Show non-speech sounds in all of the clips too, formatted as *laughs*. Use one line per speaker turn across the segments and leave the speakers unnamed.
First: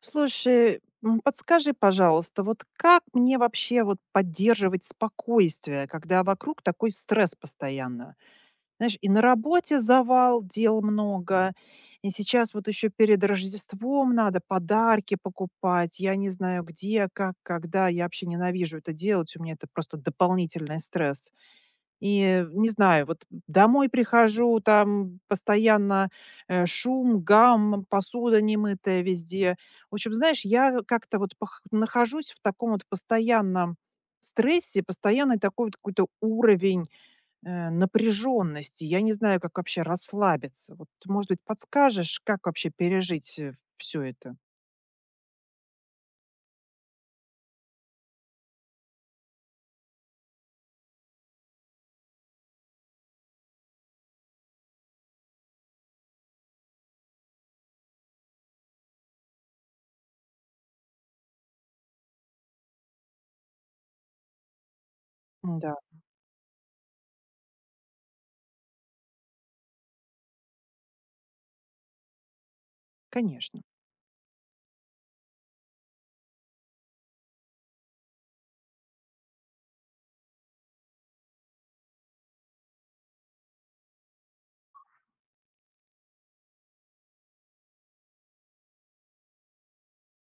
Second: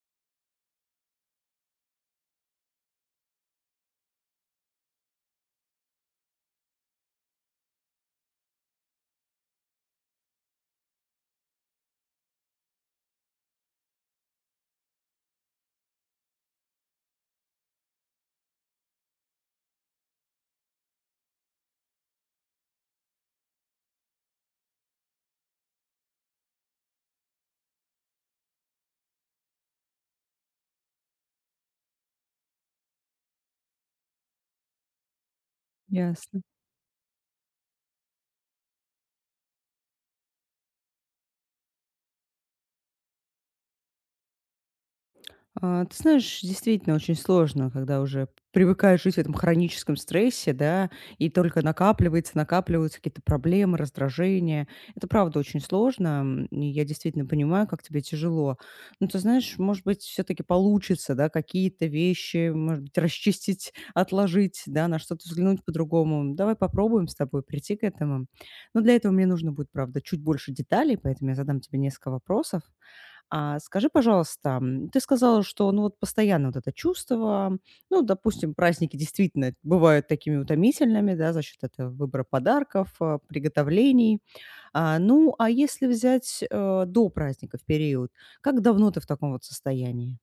Слушай, подскажи, пожалуйста, вот как мне вообще вот поддерживать спокойствие, когда вокруг такой стресс постоянно? Знаешь, и на работе завал, дел много, и сейчас вот еще перед Рождеством надо подарки покупать, я не знаю где, как, когда, я вообще ненавижу это делать, у меня это просто дополнительный стресс. И не знаю, вот домой прихожу, там постоянно, шум, гам, посуда немытая везде. В общем, знаешь, я как-то вот пах нахожусь в таком вот постоянном стрессе, постоянный такой вот какой-то
Ясно.
уровень, напряженности. Я не знаю, как вообще расслабиться. Вот, может быть, подскажешь, как вообще пережить, все это?
Ты знаешь, действительно очень сложно, когда уже привыкаешь жить в этом хроническом стрессе, да, и только накапливаются какие-то проблемы, раздражения. Это правда очень сложно, и я действительно понимаю, как тебе тяжело. Но ты знаешь, может быть, все-таки получится, да, какие-то вещи, может быть, расчистить, отложить, да, на что-то взглянуть
Да.
по-другому. Давай попробуем с тобой прийти к этому. Но для этого мне нужно будет, правда, чуть больше деталей, поэтому я задам тебе несколько вопросов. А
Конечно.
скажи, пожалуйста, ты сказала, что, ну, вот постоянно вот это чувство, ну, допустим, праздники действительно бывают такими утомительными, да, за счет этого выбора подарков, приготовлений. А, ну, а если взять, до праздников период, как давно ты в таком вот состоянии?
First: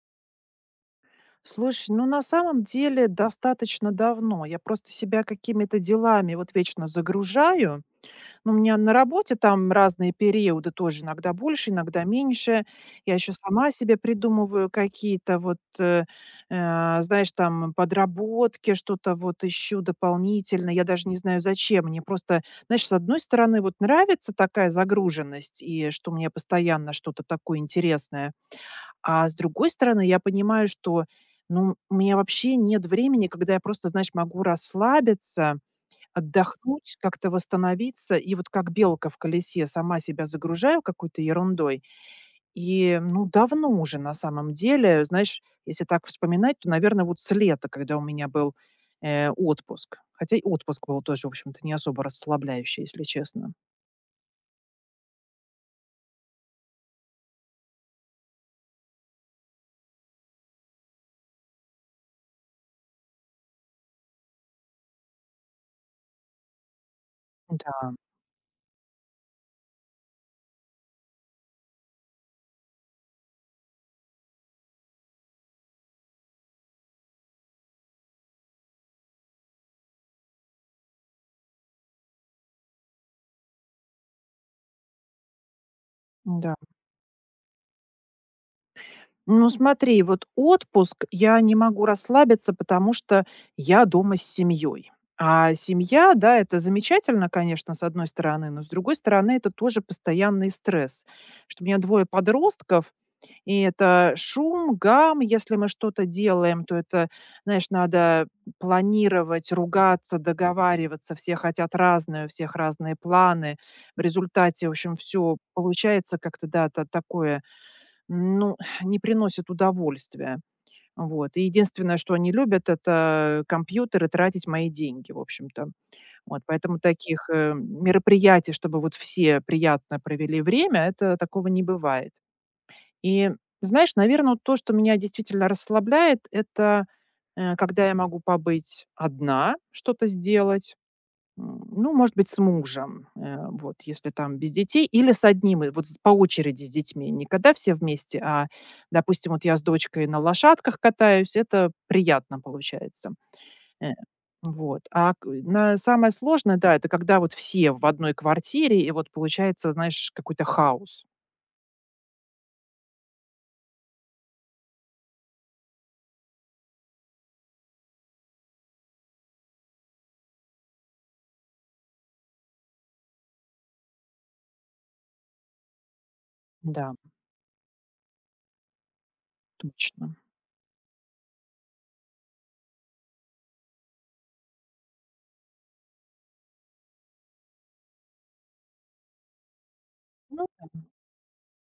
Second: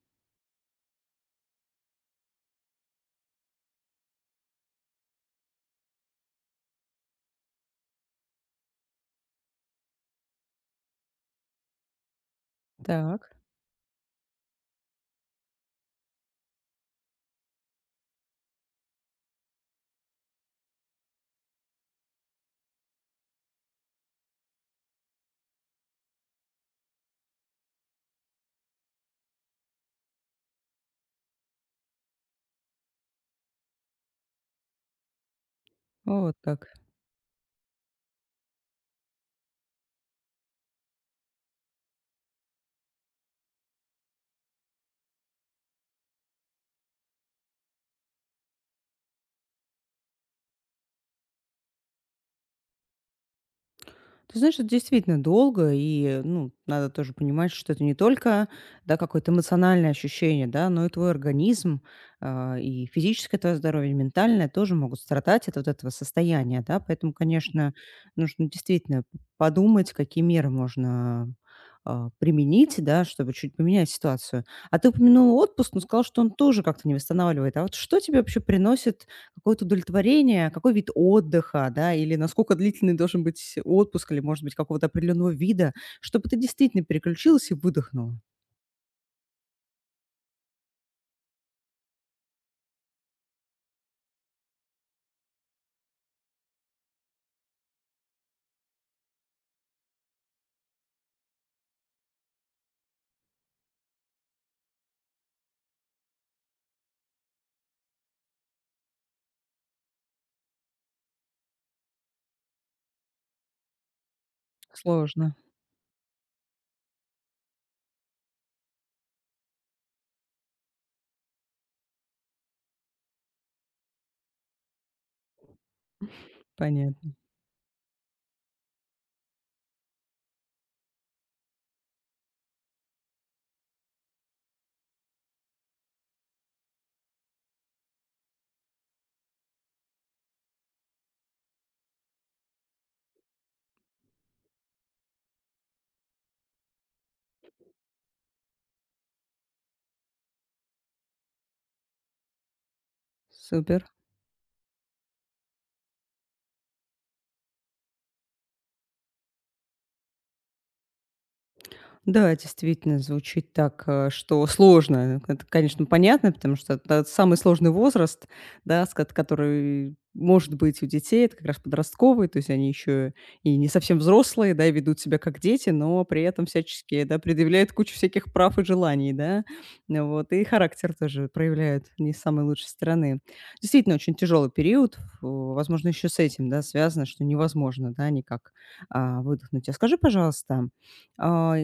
Слушай, ну на самом деле достаточно давно. Я просто себя какими-то делами вот вечно загружаю. Ну, у меня на работе там разные периоды тоже, иногда больше, иногда меньше. Я еще
Так,
сама себе придумываю какие-то вот, знаешь, там подработки, что-то вот ищу дополнительно. Я даже не знаю, зачем. Мне просто, знаешь, с одной стороны вот нравится такая загруженность, и что мне постоянно что-то такое интересное. А с другой стороны, я понимаю, что, ну, у меня вообще нет времени, когда я просто, знаешь, могу расслабиться,
вот как.
отдохнуть, как-то восстановиться. И вот как белка в колесе сама себя загружаю какой-то ерундой. И, ну, давно уже на самом деле, знаешь, если так вспоминать, то, наверное, вот с лета, когда у меня был отпуск. Хотя и отпуск был тоже, в общем-то, не особо расслабляющий, если честно.
Ты знаешь, это действительно долго, и, ну, надо тоже понимать, что это не только, да, какое-то эмоциональное ощущение, да, но и твой организм, и физическое твое здоровье, и ментальное тоже могут страдать от вот этого состояния, да, поэтому, конечно,
Да,
нужно действительно подумать, какие меры можно применить, да, чтобы чуть поменять ситуацию. А ты упомянула отпуск, но сказал, что он тоже как-то не восстанавливает. А вот что тебе вообще приносит какое-то удовлетворение, какой вид отдыха, да, или насколько длительный должен быть отпуск, или, может быть, какого-то определенного вида, чтобы ты
да.
действительно переключилась и выдохнула.
Ну, смотри, вот отпуск я не могу расслабиться, потому что я дома с семьей. А семья, да, это замечательно, конечно, с одной стороны, но с другой стороны, это тоже постоянный стресс, что у меня двое подростков, и это шум, гам, если мы что-то делаем, то это, знаешь, надо планировать, ругаться, договариваться, все хотят разное, у всех разные планы, в результате, в общем,
Сложно,
все получается как-то, да, такое, ну, *sighs* не приносит удовольствия. Вот. И единственное, что они любят, это компьютеры, тратить мои деньги, в общем-то. Вот. Поэтому
понятно.
таких мероприятий, чтобы вот все приятно провели время, это такого не бывает. И знаешь, наверное, то, что меня действительно расслабляет, это когда я могу побыть одна, что-то сделать. Ну, может быть, с мужем, вот, если там без детей, или с одним, и вот с по очереди с детьми. Не когда все вместе, а, допустим, вот я с дочкой на лошадках катаюсь, это приятно получается.
Супер.
Э, вот. А к на самое сложное, да, это когда вот все в одной квартире, и вот получается, знаешь, какой-то хаос.
Да, действительно, звучит так, что сложно. Это, конечно, понятно, потому что это самый сложный возраст, да, который может быть у детей, это как раз подростковый, то есть они еще и не совсем взрослые, да, и ведут себя как дети, но при этом
Да,
всячески, да, предъявляют кучу всяких прав и желаний, да. Ну
точно.
вот, и характер тоже проявляют не с самой лучшей стороны. Действительно, очень тяжелый период, фу, возможно, еще с этим, да, связано, что невозможно, да, никак выдохнуть. А скажи,
Ну,
пожалуйста, а,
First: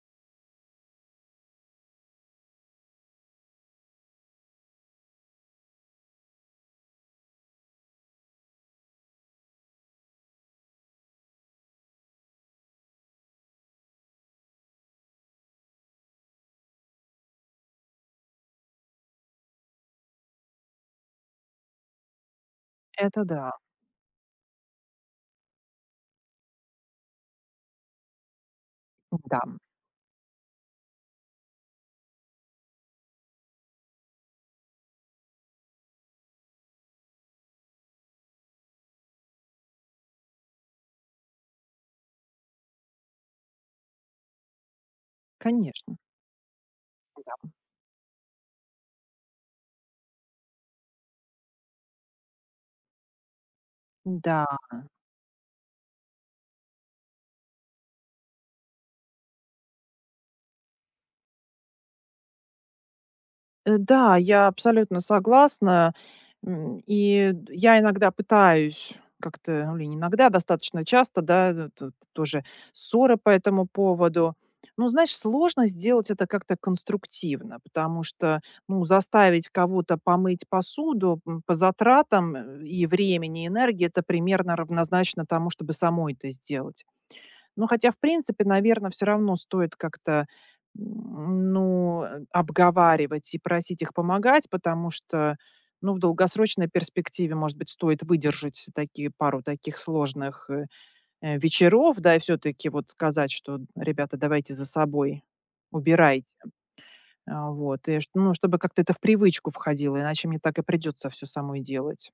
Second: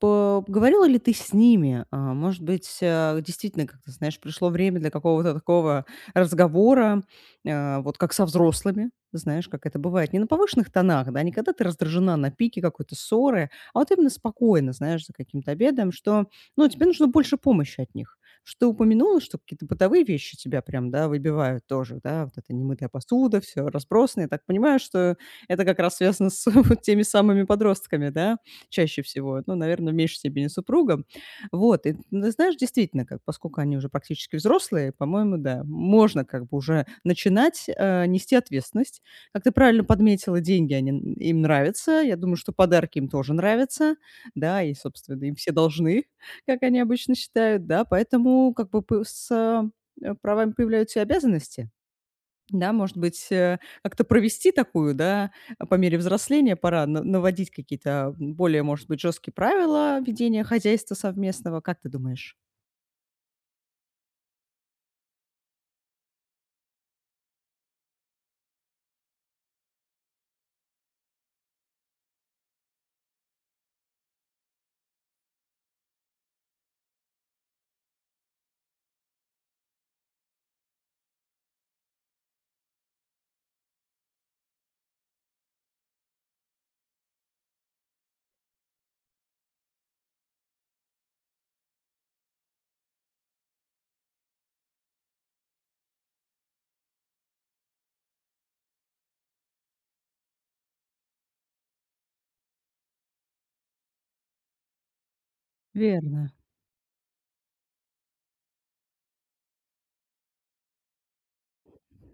по говорила ли ты с ними? А, может быть, действительно, как ты знаешь, пришло время для какого-то такого разговора, вот как со взрослыми, знаешь, как это бывает. Не на повышенных тонах, да, не когда ты раздражена на пике какой-то ссоры, а вот именно спокойно, знаешь, за каким-то обедом, что, ну, тебе нужно больше помощи от них. Что ты упомянула, что какие-то бытовые вещи тебя прям, да, выбивают тоже, да, вот эта немытая
это
посуда,
да,
все разбросано. Я так понимаю, что это как раз связано с *laughs* вот теми самыми подростками, да? Чаще
да,
всего, ну, наверное, в меньшей степени супругом. Вот, и ну, ты знаешь, действительно, как, поскольку они уже практически взрослые, по-моему, да, можно как бы уже начинать нести ответственность. Как ты правильно подметила, деньги они, им нравятся, я думаю, что подарки им тоже нравятся, да, и, собственно, им все
конечно,
должны, *laughs* как они обычно
да.
считают, да, поэтому как бы с правами появляются и обязанности. Да, может быть, как-то
Да.
провести такую, да, по мере взросления пора наводить какие-то более, может быть, жесткие правила ведения хозяйства совместного. Как ты думаешь?
Да, я абсолютно согласна. И д я иногда пытаюсь как-то, ну, или не иногда, а достаточно часто, да, т т тоже ссоры по этому поводу. Ну, знаешь, сложно сделать это как-то конструктивно, потому что, ну, заставить кого-то помыть посуду, по затратам, и времени, и энергии- это примерно равнозначно тому, чтобы самой это сделать. Ну, хотя, в принципе, наверное, все равно стоит как-то, ну, обговаривать и просить их помогать, потому что, ну, в долгосрочной перспективе, может быть, стоит выдержать такие пару таких сложных, вечеров, да, и всё-таки вот сказать, что: "Ребята, давайте за собой
Верно.
убирайте". А, вот, и, чт ну, чтобы как-то это в привычку входило, иначе мне так и придётся всё самой делать.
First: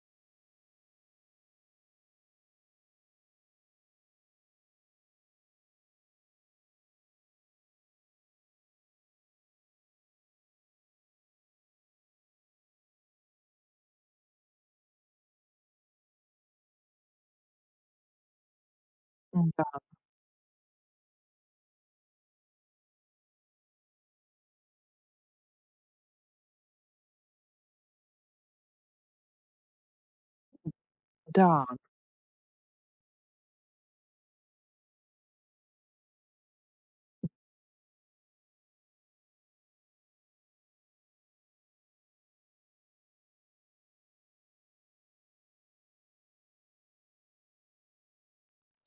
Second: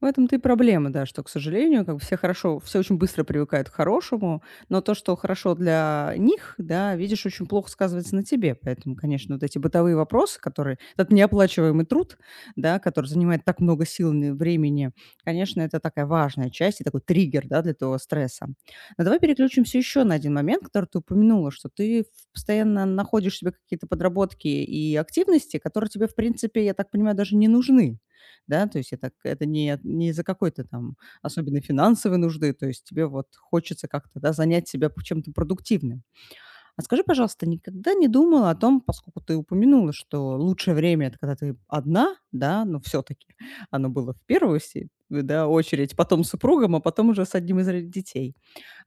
В этом-то и проблема, да, что, к сожалению, как бы все хорошо, все очень быстро привыкают к хорошему, но то, что хорошо для них, да, видишь, очень плохо сказывается на тебе. Поэтому, конечно, вот эти бытовые вопросы, которые, этот неоплачиваемый труд, да, который занимает так много сил и времени, конечно, это такая важная часть и такой триггер, да, для твоего стресса. Но давай переключимся
М-да,
еще на один момент, который ты упомянула, что ты постоянно находишь себе какие-то подработки и активности, которые тебе, в принципе, я так понимаю, даже не нужны да. То есть это к это не из-за какой-то там особенной
да, да,
финансовой нужды, то есть тебе вот хочется как-то, да, занять себя п чем-то продуктивным. А скажи, пожалуйста, никогда не думала о том, поскольку ты упомянула, что лучшее время- это когда ты одна, да, но все таки оно было в первую се да, очередь, потом с супругом, а потом уже с одним из ро детей.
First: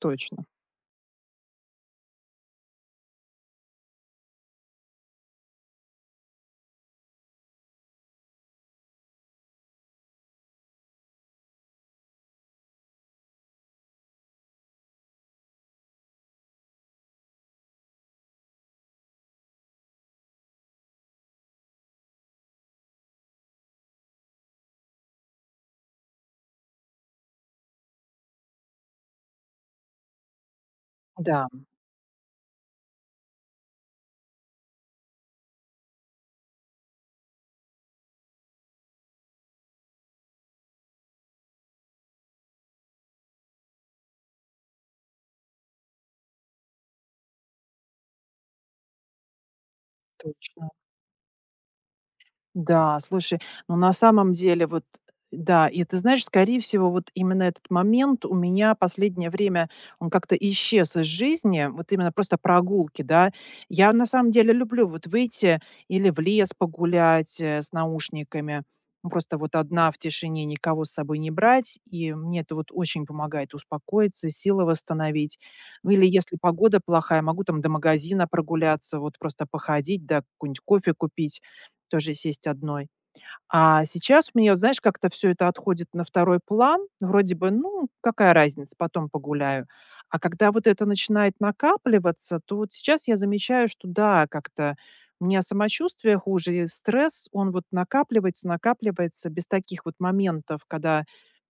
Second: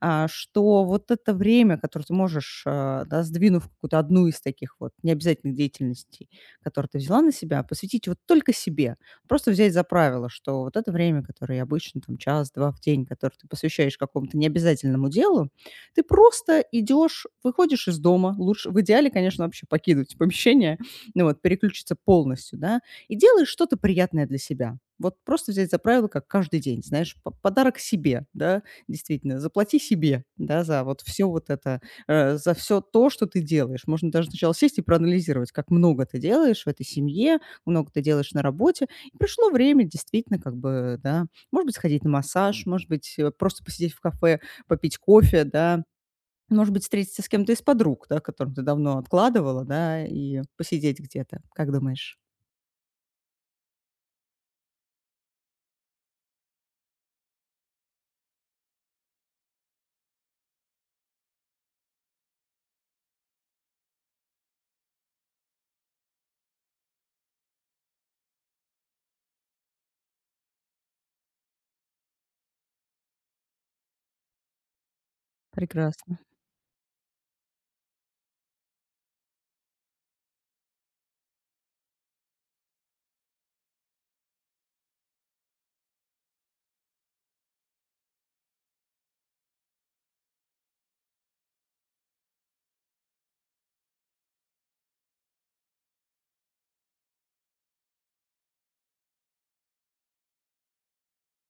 А, что вот это время, которое ты можешь, да, сдвинув какую-то одну из таких вот необязательных деятельностей, которые ты взяла на себя, посвятить вот только себе. Просто взять за правило, что вот это время, которое обычно там час-два в день, которое ты посвящаешь какому-то необязательному делу, ты просто идешь, выходишь из дома, лучше в идеале, конечно, вообще покинуть помещение, ну вот, переключиться полностью, да, и делаешь что-то приятное для себя. Вот просто взять за правило, как каждый день, знаешь, подарок себе, да, действительно, заплати себе, да, за вот все
да,
вот это, за все то, что ты делаешь. Можно даже сначала сесть и проанализировать, как много ты делаешь в этой семье, много ты делаешь на работе. И пришло время действительно как бы, да, может быть, сходить на массаж, может быть, просто посидеть в кафе, попить кофе, да, может быть, встретиться с кем-то из подруг, да, которым ты давно откладывала, да, и
точно.
посидеть где-то. Как думаешь?
Да, слушай, ну на самом деле вот да, и ты знаешь, скорее всего, вот именно этот момент у меня последнее время, он как-то исчез из жизни, вот именно просто прогулки, да. Я на самом деле люблю вот выйти или в лес погулять с наушниками, ну, просто вот одна в тишине, никого с собой не брать, и мне это вот очень помогает успокоиться, силы восстановить. Ну или
Прекрасно.
если погода плохая, могу там до магазина прогуляться, вот просто походить, да, какой-нибудь кофе купить, тоже сесть одной. А сейчас у меня, вот знаешь, как-то все это отходит на второй план. Вроде бы, ну, какая разница, потом погуляю. А когда вот это начинает накапливаться, то вот сейчас я замечаю, что да, как-то у меня самочувствие хуже, и стресс, он вот накапливается, накапливается без таких вот моментов, когда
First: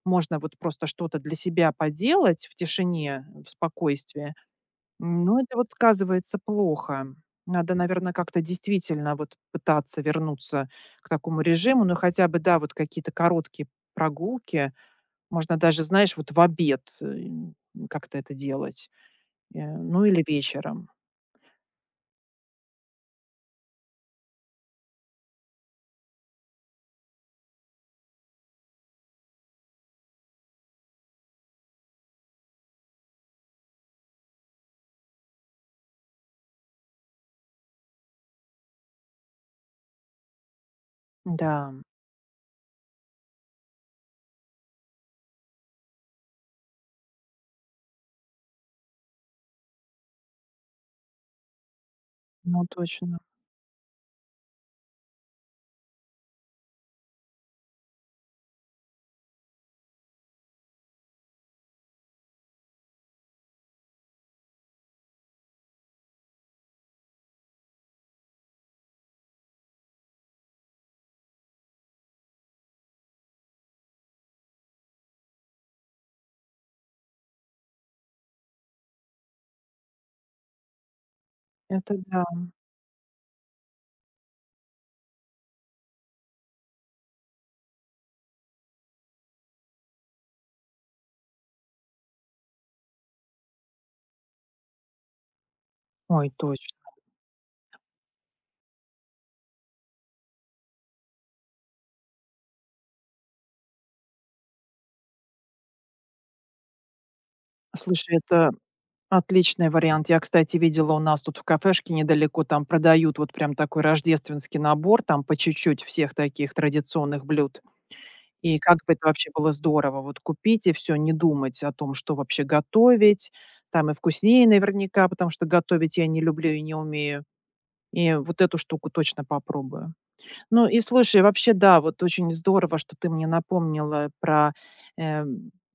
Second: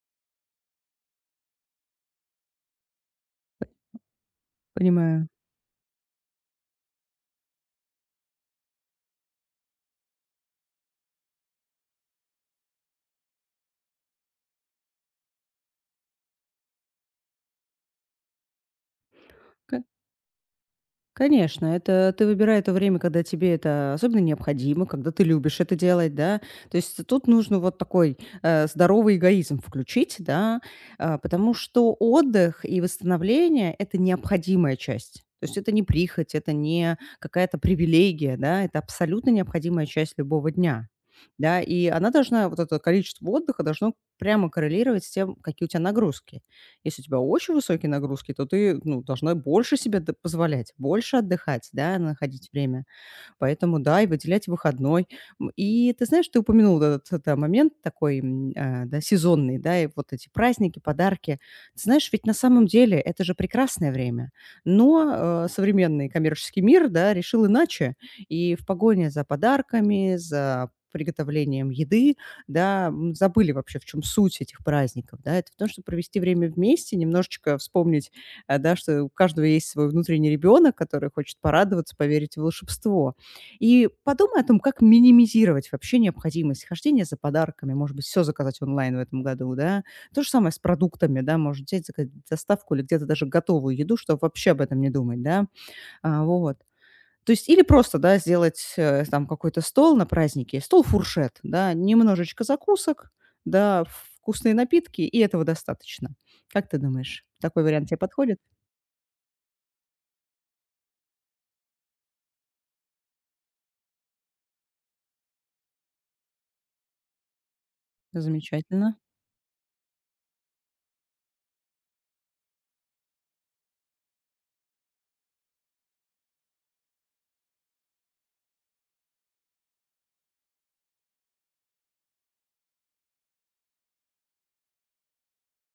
можно вот просто что-то для себя поделать в тишине, в спокойствии.
Понимаю.
Ну, это вот сказывается плохо. Надо, наверное, как-то действительно вот пытаться вернуться к такому режиму. Ну, хотя бы, да, вот какие-то короткие прогулки. Можно даже, знаешь, вот в обед, как-то это делать. Ну, или вечером.
Конечно, это ты выбирай то время, когда тебе это особенно необходимо, когда ты любишь это делать, да. То есть тут нужно вот такой здоровый эгоизм включить, да, потому что отдых и восстановление– это необходимая часть. То есть это не прихоть, это не какая-то привилегия, да, это абсолютно необходимая часть любого дня.
Да,
Да, и она должна, вот это количество отдыха должно прямо коррелировать с тем, какие у тебя нагрузки. Если у тебя очень высокие нагрузки, то ты, ну, должна больше себе д позволять, больше отдыхать, да, находить
ну,
время.
точно.
Поэтому да, и выделять выходной. И ты знаешь, ты упомянул этот, да, момент такой, да, сезонный, да, и вот эти праздники, подарки. Ты знаешь, ведь на самом деле это же прекрасное время, но, современный коммерческий мир, да, решил иначе. И в погоне за подарками, за приготовлением еды, да, забыли вообще, в чем суть этих праздников, да. Это в том, чтобы провести время вместе, немножечко вспомнить, да, что у каждого есть свой внутренний ребенок, который хочет порадоваться,
Это да.
поверить в волшебство. И подумай о том, как минимизировать вообще необходимость хождения за подарками. Может быть, все заказать онлайн в этом году, да. То же самое с продуктами, да, может взять, заказать доставку или где-то даже готовую еду, чтобы вообще об этом не думать, да. А,
Ой,
вот.
точно.
То есть или просто, да, сделать, там какой-то стол на празднике, стол-фуршет, да, немножечко закусок, да, вкусные напитки, и этого достаточно. Как ты думаешь, такой вариант тебе
Слушай,
подходит?
это отличный вариант. Я, кстати, видела у нас тут в кафешке недалеко, там продают вот прям такой рождественский набор, там по чуть-чуть всех таких традиционных блюд. И как бы
Замечательно.
это вообще было здорово вот купить и все, не думать о том, что вообще готовить. Там и вкуснее наверняка, потому что готовить я не люблю и не умею. И вот эту штуку точно попробую. Ну и слушай, вообще, да, вот очень здорово, что ты мне напомнила про, э,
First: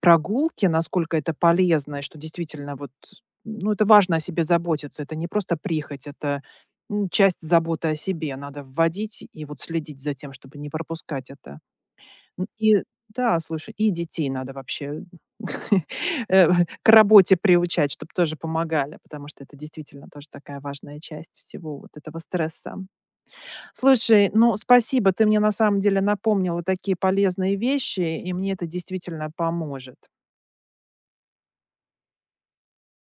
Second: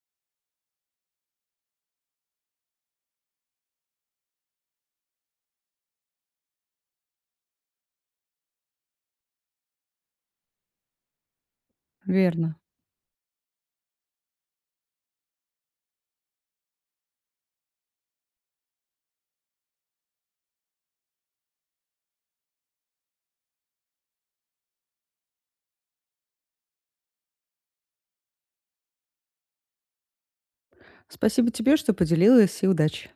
прогулки, насколько это полезно, и что действительно вот, ну, это важно о себе заботиться. Это не просто прихоть, это, часть заботы о себе. Надо вводить и вот следить за тем, чтобы не пропускать это.
Верно.
И да, слушай, и детей надо вообще, *laughs* э, к работе приучать, чтобы тоже помогали, потому что это действительно тоже такая важная часть всего вот этого стресса. Слушай, ну, спасибо, ты мне на самом деле напомнила такие полезные вещи, и мне это действительно поможет.
Спасибо тебе, что поделилась, и удачи.